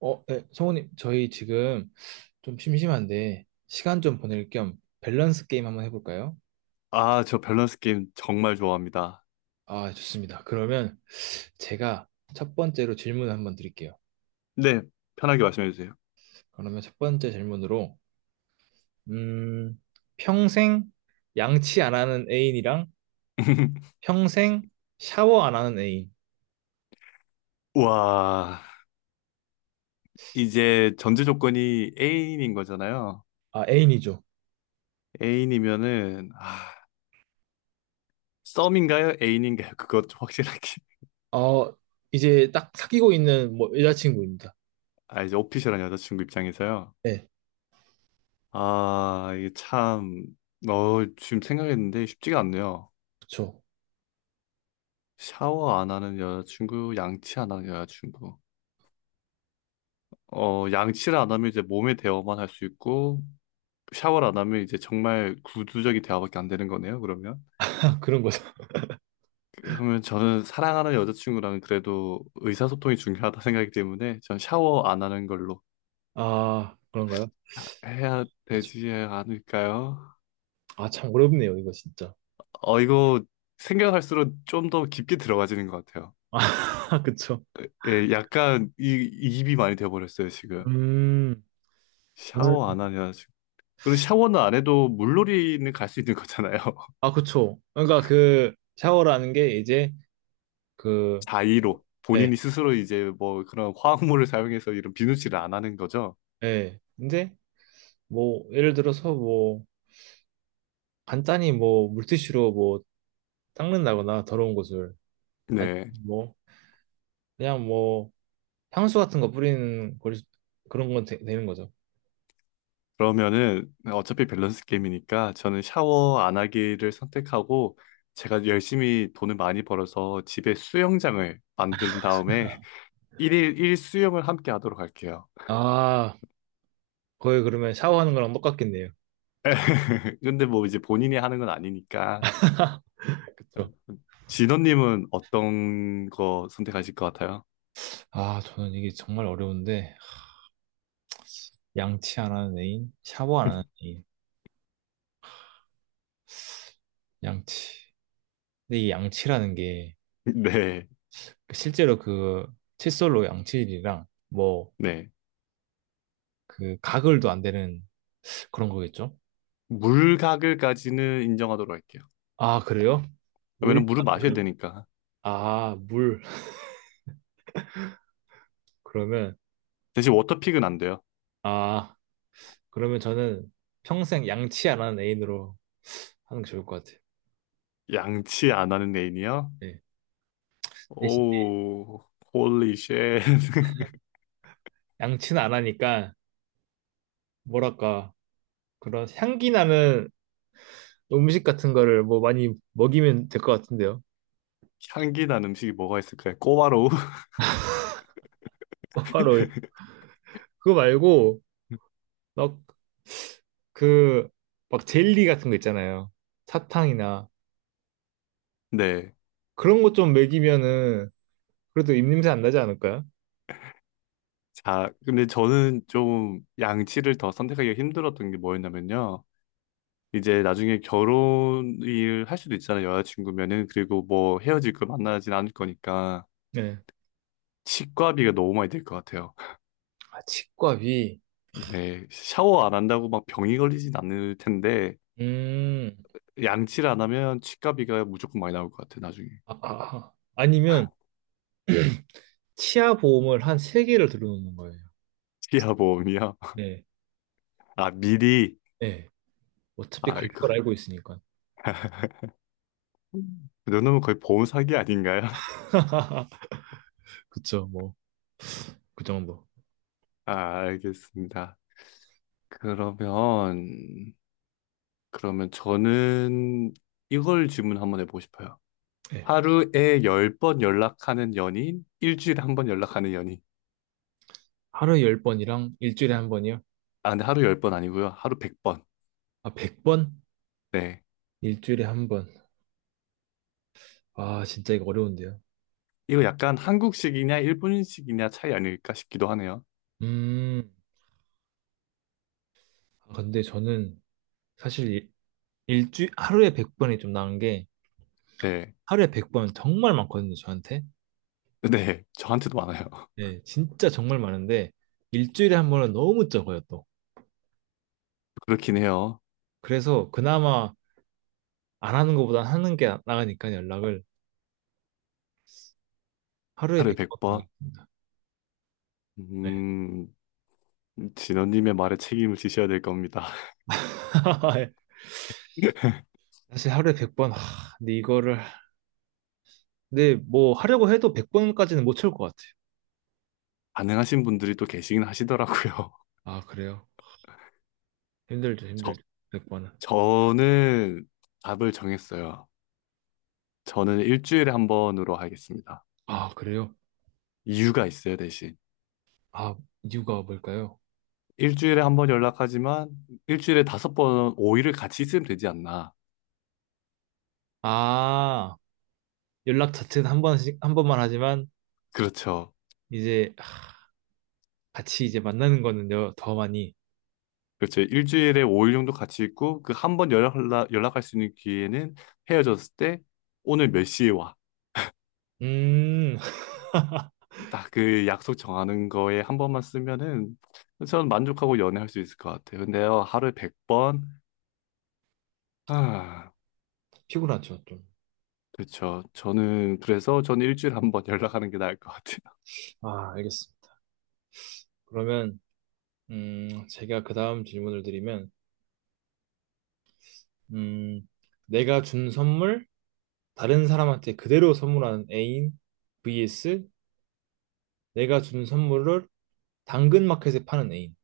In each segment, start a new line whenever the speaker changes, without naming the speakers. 어, 네, 성우님, 저희 지금 좀 심심한데 시간 좀 보낼 겸 밸런스 게임 한번 해볼까요?
아, 저 밸런스 게임 정말 좋아합니다.
아, 좋습니다. 그러면 제가 첫 번째로 질문을 한번 드릴게요.
네, 편하게 말씀해 주세요.
그러면 첫 번째 질문으로, 음, 평생 양치 안 하는 애인이랑 평생 샤워 안 하는 애인.
와, 이제 전제 조건이 애인인 거잖아요.
아, 애인이죠.
애인이면은, 아, 썸인가요? 애인인가요? 그것 좀 확실하게.
어, 이제 딱 사귀고 있는 뭐 여자친구입니다.
아, 이제 오피셜한 여자친구 입장에서요.
네,
아, 이게 참, 지금 생각했는데 쉽지가 않네요.
그쵸.
샤워 안 하는 여자친구, 양치 안 하는 여자친구. 양치를 안 하면 이제 몸에 대어만 할 수 있고, 샤워를 안 하면 이제 정말 구두적인 대화밖에 안 되는 거네요, 그러면.
그런 거죠.
그러면 저는 사랑하는 여자친구랑 그래도 의사소통이 중요하다 생각이기 때문에 전 샤워 안 하는 걸로
아, 그런가요?
해야
그쵸.
되지 않을까요?
아, 참 어렵네요, 이거 진짜.
이거 생각할수록 좀 더 깊게 들어가지는 것 같아요.
아, 그쵸.
예, 약간 이입이 많이 돼버렸어요, 지금.
음, 저는,
샤워 안 하냐, 지금. 그리고 샤워는 안 해도 물놀이는 갈 수 있는 거잖아요.
아, 그쵸. 그러니까 그 샤워라는 게 이제 그,
자의로.
예,
본인이 스스로 이제 뭐 그런 화학물을 사용해서 이런 비누칠을 안 하는 거죠.
예. 근데 뭐, 예를 들어서 뭐, 간단히 뭐, 물티슈로 뭐, 닦는다거나 더러운 곳을. 아니,
네.
뭐, 그냥 뭐, 향수 같은 거 뿌리는 걸, 그런 건 되, 는 거죠.
그러면은 어차피 밸런스 게임이니까 저는 샤워 안 하기를 선택하고 제가 열심히 돈을 많이 벌어서 집에 수영장을 만든 다음에 일일일 수영을 함께 하도록 할게요.
아, 거의 그러면 샤워하는 거랑 똑같겠네요.
근데 뭐 이제 본인이 하는 건 아니니까
그쵸.
진원님은 어떤 거 선택하실 것 같아요?
아, 저는 이게 정말 어려운데, 양치 안 하는 애인, 샤워 안 하는 애인, 양치. 근데 이 양치라는 게,
네,
실제로 그 칫솔로 양치질이랑 뭐
네.
그 가글도 안 되는 그런 거겠죠?
물가글까지는 인정하도록 할게요.
아, 그래요? 물?
왜냐면 물을 마셔야 되니까.
아, 물. 그러면
대신 워터픽은 안 돼요.
아, 그러면 저는 평생 양치 안 하는 애인으로 하는 게 좋을 것 같아요.
양치 안 하는 애인이요?
네. 대신
오, 홀리 쉣.
양치는 안 하니까 뭐랄까 그런 향기 나는 음식 같은 거를 뭐 많이 먹이면 될 것 같은데요.
향기 난 음식이 뭐가 있을까요? 꼬바로우?
바로 그거 말고 막 그 막 젤리 같은 거 있잖아요. 사탕이나
네.
그런 것 좀 먹이면은 그래도 입냄새 안 나지 않을까요?
자, 근데 저는 좀 양치를 더 선택하기가 힘들었던 게 뭐였냐면요. 이제 나중에 결혼을 할 수도 있잖아요. 여자친구면은. 그리고 뭐 헤어질 거 만나진 않을 거니까.
네.
치과비가 너무 많이 들 것 같아요.
아, 치과비.
네. 샤워 안 한다고 막 병이 걸리진 않을 텐데,
음.
양치를 안 하면 치과비가 무조건 많이 나올 것 같아요. 나중에.
아, 아, 아. 니면 치아 보험을 한 세개를 들어놓는 거예요.
치아보험이요?
네.
아, 미리.
네. 어차피
아,
갈 걸 알고 있으니까.
그 정도면 거의 보험 사기 아닌가요?
그쵸, 뭐. 그 정도.
아, 알겠습니다. 그러면, 그러면 저는 이걸 질문 한번 해보고 싶어요.
네.
하루에 열 번 연락하는 연인, 일주일에 한번 연락하는 연인.
하루에 열 번이랑 일주일에 한 번이요?
아, 근데 하루 열 번 아니고요. 하루 100번.
아, 100번?
네.
일주일에 한 번. 아, 진짜 이거 어려운데요.
이거 약간 한국식이냐, 일본식이냐 차이 아닐까 싶기도 하네요.
음. 아, 근데 저는 사실 일, 일주 하루에 100번이 좀 나은 게
네.
하루에 100번 정말 많거든요, 저한테.
네. 저한테도 많아요.
네, 진짜 정말 많은데 일주일에 한 번은 너무 적어요, 또.
그렇긴 해요.
그래서 그나마 안 하는 것보다 하는 게 나가니까 연락을 하루에
하루에
100번
100번.
하겠습니다. 네.
음, 진원님의 말에 책임을 지셔야 될 겁니다.
사실 하루에 100번, 하, 근데 이거를, 근데 뭐 하려고 해도 100번까지는 못 채울 것 같아요.
가능하신 분들이 또 계시긴 하시더라고요.
아, 그래요? 힘들죠,
저,
힘들죠. 100번은.
저는 답을 정했어요. 저는 일주일에 한 번으로 하겠습니다.
아, 그래요?
이유가 있어요, 대신.
아, 이유가 뭘까요?
일주일에 한 번 연락하지만 일주일에 다섯 번, 5일을 같이 있으면 되지 않나.
아, 연락 자체는 한 번씩, 한 번만 하지만
그렇죠.
이제 같이 이제 만나는 거는 더 많이,
그렇죠. 일주일에 5일 정도 같이 있고 그 한 번 연락할 수 있는 기회는 헤어졌을 때 오늘 몇 시에 와.
음,
딱 그 약속 정하는 거에 한 번만 쓰면은 저는 만족하고 연애할 수 있을 것 같아요. 근데요, 하루에 100번?
피곤하죠, 좀.
그렇죠. 저는 그래서 저는 일주일에 한번 연락하는 게 나을 것 같아요.
아, 알겠습니다. 그러면 제가 그 다음 질문을 드리면 음, 내가 준 선물 다른 사람한테 그대로 선물하는 애인 vs 내가 준 선물을 당근마켓에 파는 애인.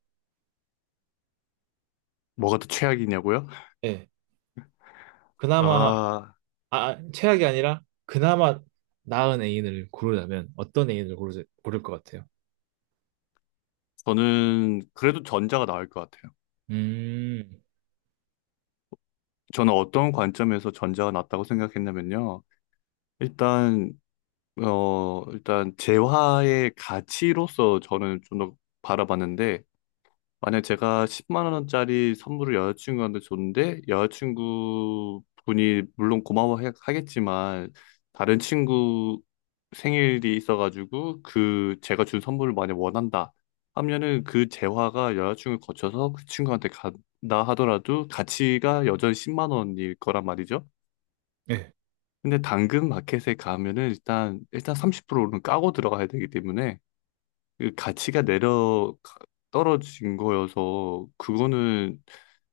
뭐가 더 최악이냐고요?
예. 그나마 아,
아,
아, 최악이 아니라 그나마 나은 애인을 고르자면 어떤 애인을 고르, 고를 것 같아요?
저는 그래도 전자가 나을 것 같아요.
음,
저는 어떤 관점에서 전자가 낫다고 생각했냐면요. 일단 재화의 가치로서 저는 좀 더 바라봤는데 만약 제가 10만 원짜리 선물을 여자친구한테 줬는데 여자친구 분이 물론 고마워하겠지만 다른 친구 생일이 있어가지고 그 제가 준 선물을 만약 원한다 하면은 그 재화가 여자친구를 거쳐서 그 친구한테 간다 하더라도 가치가 여전히 10만 원일 거란 말이죠.
예.
근데 당근 마켓에 가면은 일단 30%는 까고 들어가야 되기 때문에 그 가치가 내려 떨어진 거여서 그거는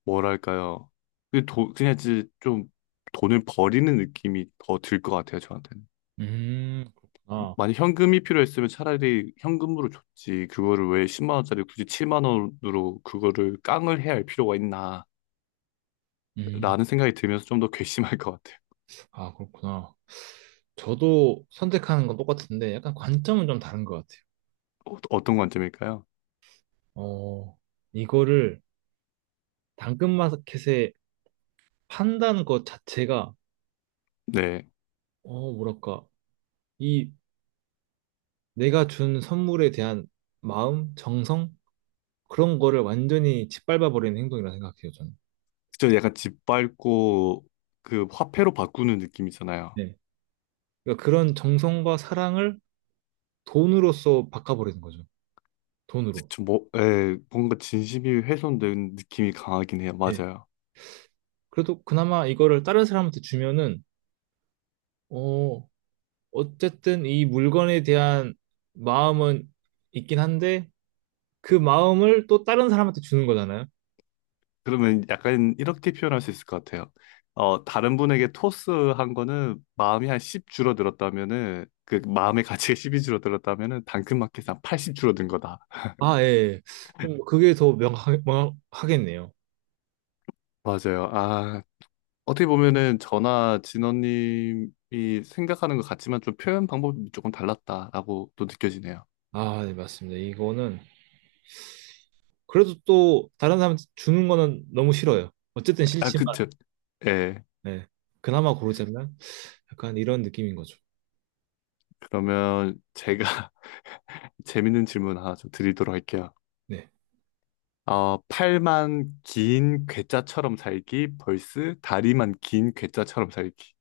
뭐랄까요? 그 돈, 그냥 이제 좀 돈을 버리는 느낌이 더 들 것 같아요, 저한테는.
그렇구나.
만약 현금이 필요했으면 차라리 현금으로 줬지. 그거를 왜 10만 원짜리 굳이 7만 원으로 그거를 깡을 해야 할 필요가 있나라는
음,
생각이 들면서 좀 더 괘씸할 것 같아요.
아, 그렇구나. 저도 선택하는 건 똑같은데 약간 관점은 좀 다른 것 같아요.
어떤 관점일까요?
어, 이거를 당근마켓에 판다는 것 자체가,
네.
어, 뭐랄까, 이 내가 준 선물에 대한 마음, 정성? 그런 거를 완전히 짓밟아버리는 행동이라 생각해요, 저는.
저 약간 집 밟고 그 화폐로 바꾸는 느낌이잖아요.
네. 그러니까 그런 정성과 사랑을 돈으로써 바꿔버리는 거죠. 돈으로.
그쵸, 뭐, 예, 뭔가 진심이 훼손된 느낌이 강하긴 해요.
네.
맞아요.
그래도 그나마 이거를 다른 사람한테 주면은, 어, 어쨌든 이 물건에 대한 마음은 있긴 한데, 그 마음을 또 다른 사람한테 주는 거잖아요.
그러면 약간 이렇게 표현할 수 있을 것 같아요. 다른 분에게 토스한 거는 마음이 한 10 줄어들었다면은, 그 마음의 가치가 10이 줄어들었다면은 당근마켓에 한80 줄어든 거다.
아, 예. 예. 좀 그게 더 명확, 명확하겠네요.
맞아요. 아, 어떻게 보면은 저나 진원님이 생각하는 것 같지만 좀 표현 방법이 조금 달랐다라고 또 느껴지네요.
아, 네, 맞습니다. 이거는 그래도 또 다른 사람 주는 거는 너무 싫어요. 어쨌든
아,
싫지만,
그쵸. 예,
네. 그나마 고르자면 약간 이런 느낌인 거죠.
그러면 제가 재밌는 질문 하나 좀 드리도록 할게요.
네.
팔만 긴 괴짜처럼 살기, 벌스 다리만 긴 괴짜처럼 살기.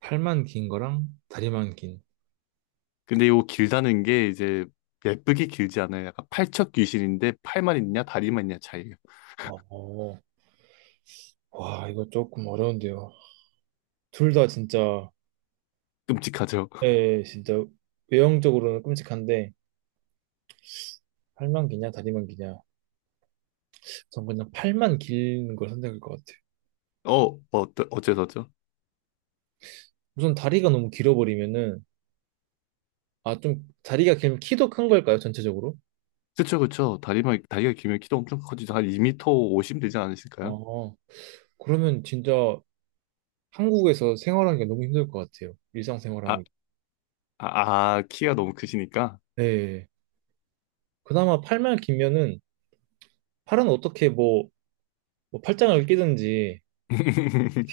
팔만 긴 거랑 다리만 긴.
근데 이거 길다는 게 이제 예쁘게 길지 않아요. 약간 팔척 귀신인데 팔만 있냐 다리만 있냐 차이예요.
어, 어. 와, 이거 조금 어려운데요. 둘 다 진짜,
끔찍하죠.
예, 진짜 외형적으로는 끔찍한데, 팔만 기냐, 다리만 기냐. 전 그냥 팔만 긴 걸 선택할 것 같아요.
어, 어째서죠?
우선 다리가 너무 길어버리면은 아, 좀 다리가 길면 키도 큰 걸까요, 전체적으로?
그쵸, 그쵸. 다리가 길면 키도 엄청 커지죠. 한2터50 되지 않으실까요?
어, 그러면 진짜 한국에서 생활하는 게 너무 힘들 것 같아요.
아,
일상생활하기.
아, 아, 키가 너무 크시니까.
네. 그나마 팔만 길면은 팔은 어떻게 뭐, 뭐 팔짱을 끼든지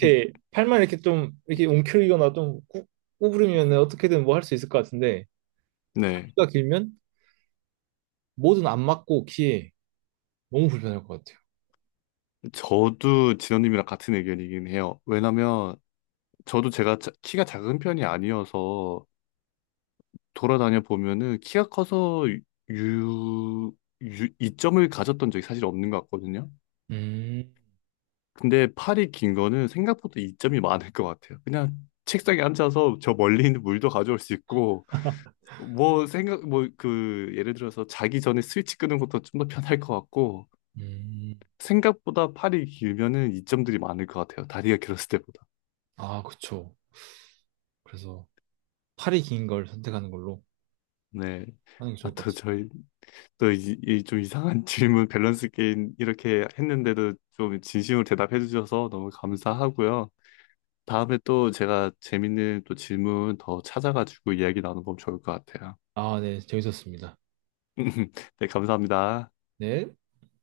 이렇게 팔만 이렇게 좀 이렇게 움켜리거나 좀 꾸, 구부리면 어떻게든 뭐 할 수 있을 것 같은데
네.
다리가 길면 뭐든 안 맞고 키에 너무 불편할 것 같아요.
저도 진원님이랑 같은 의견이긴 해요. 왜냐면 저도 제가 키가 작은 편이 아니어서 돌아다녀 보면은 키가 커서 유, 이점을 가졌던 적이 사실 없는 것 같거든요.
음,
근데 팔이 긴 거는 생각보다 이점이 많을 것 같아요. 그냥 책상에 앉아서 저 멀리 있는 물도 가져올 수 있고 뭐 생각 뭐 그 예를 들어서 자기 전에 스위치 끄는 것도 좀 더 편할 것 같고
음.
생각보다 팔이 길면은 이점들이 많을 것 같아요. 다리가 길었을 때보다.
아, 그쵸. 그래서 팔이 긴 걸 선택하는 걸로
네.
하는 게
아,
좋을 것
또 저희 또 이 좀 이상한 질문 밸런스 게임 이렇게 했는데도 좀 진심으로 대답해 주셔서 너무 감사하고요. 다음에 또 제가 재밌는 또 질문 더 찾아가지고 이야기 나눠보면 좋을 것 같아요.
아 네. 재밌었습니다.
네, 감사합니다.
네.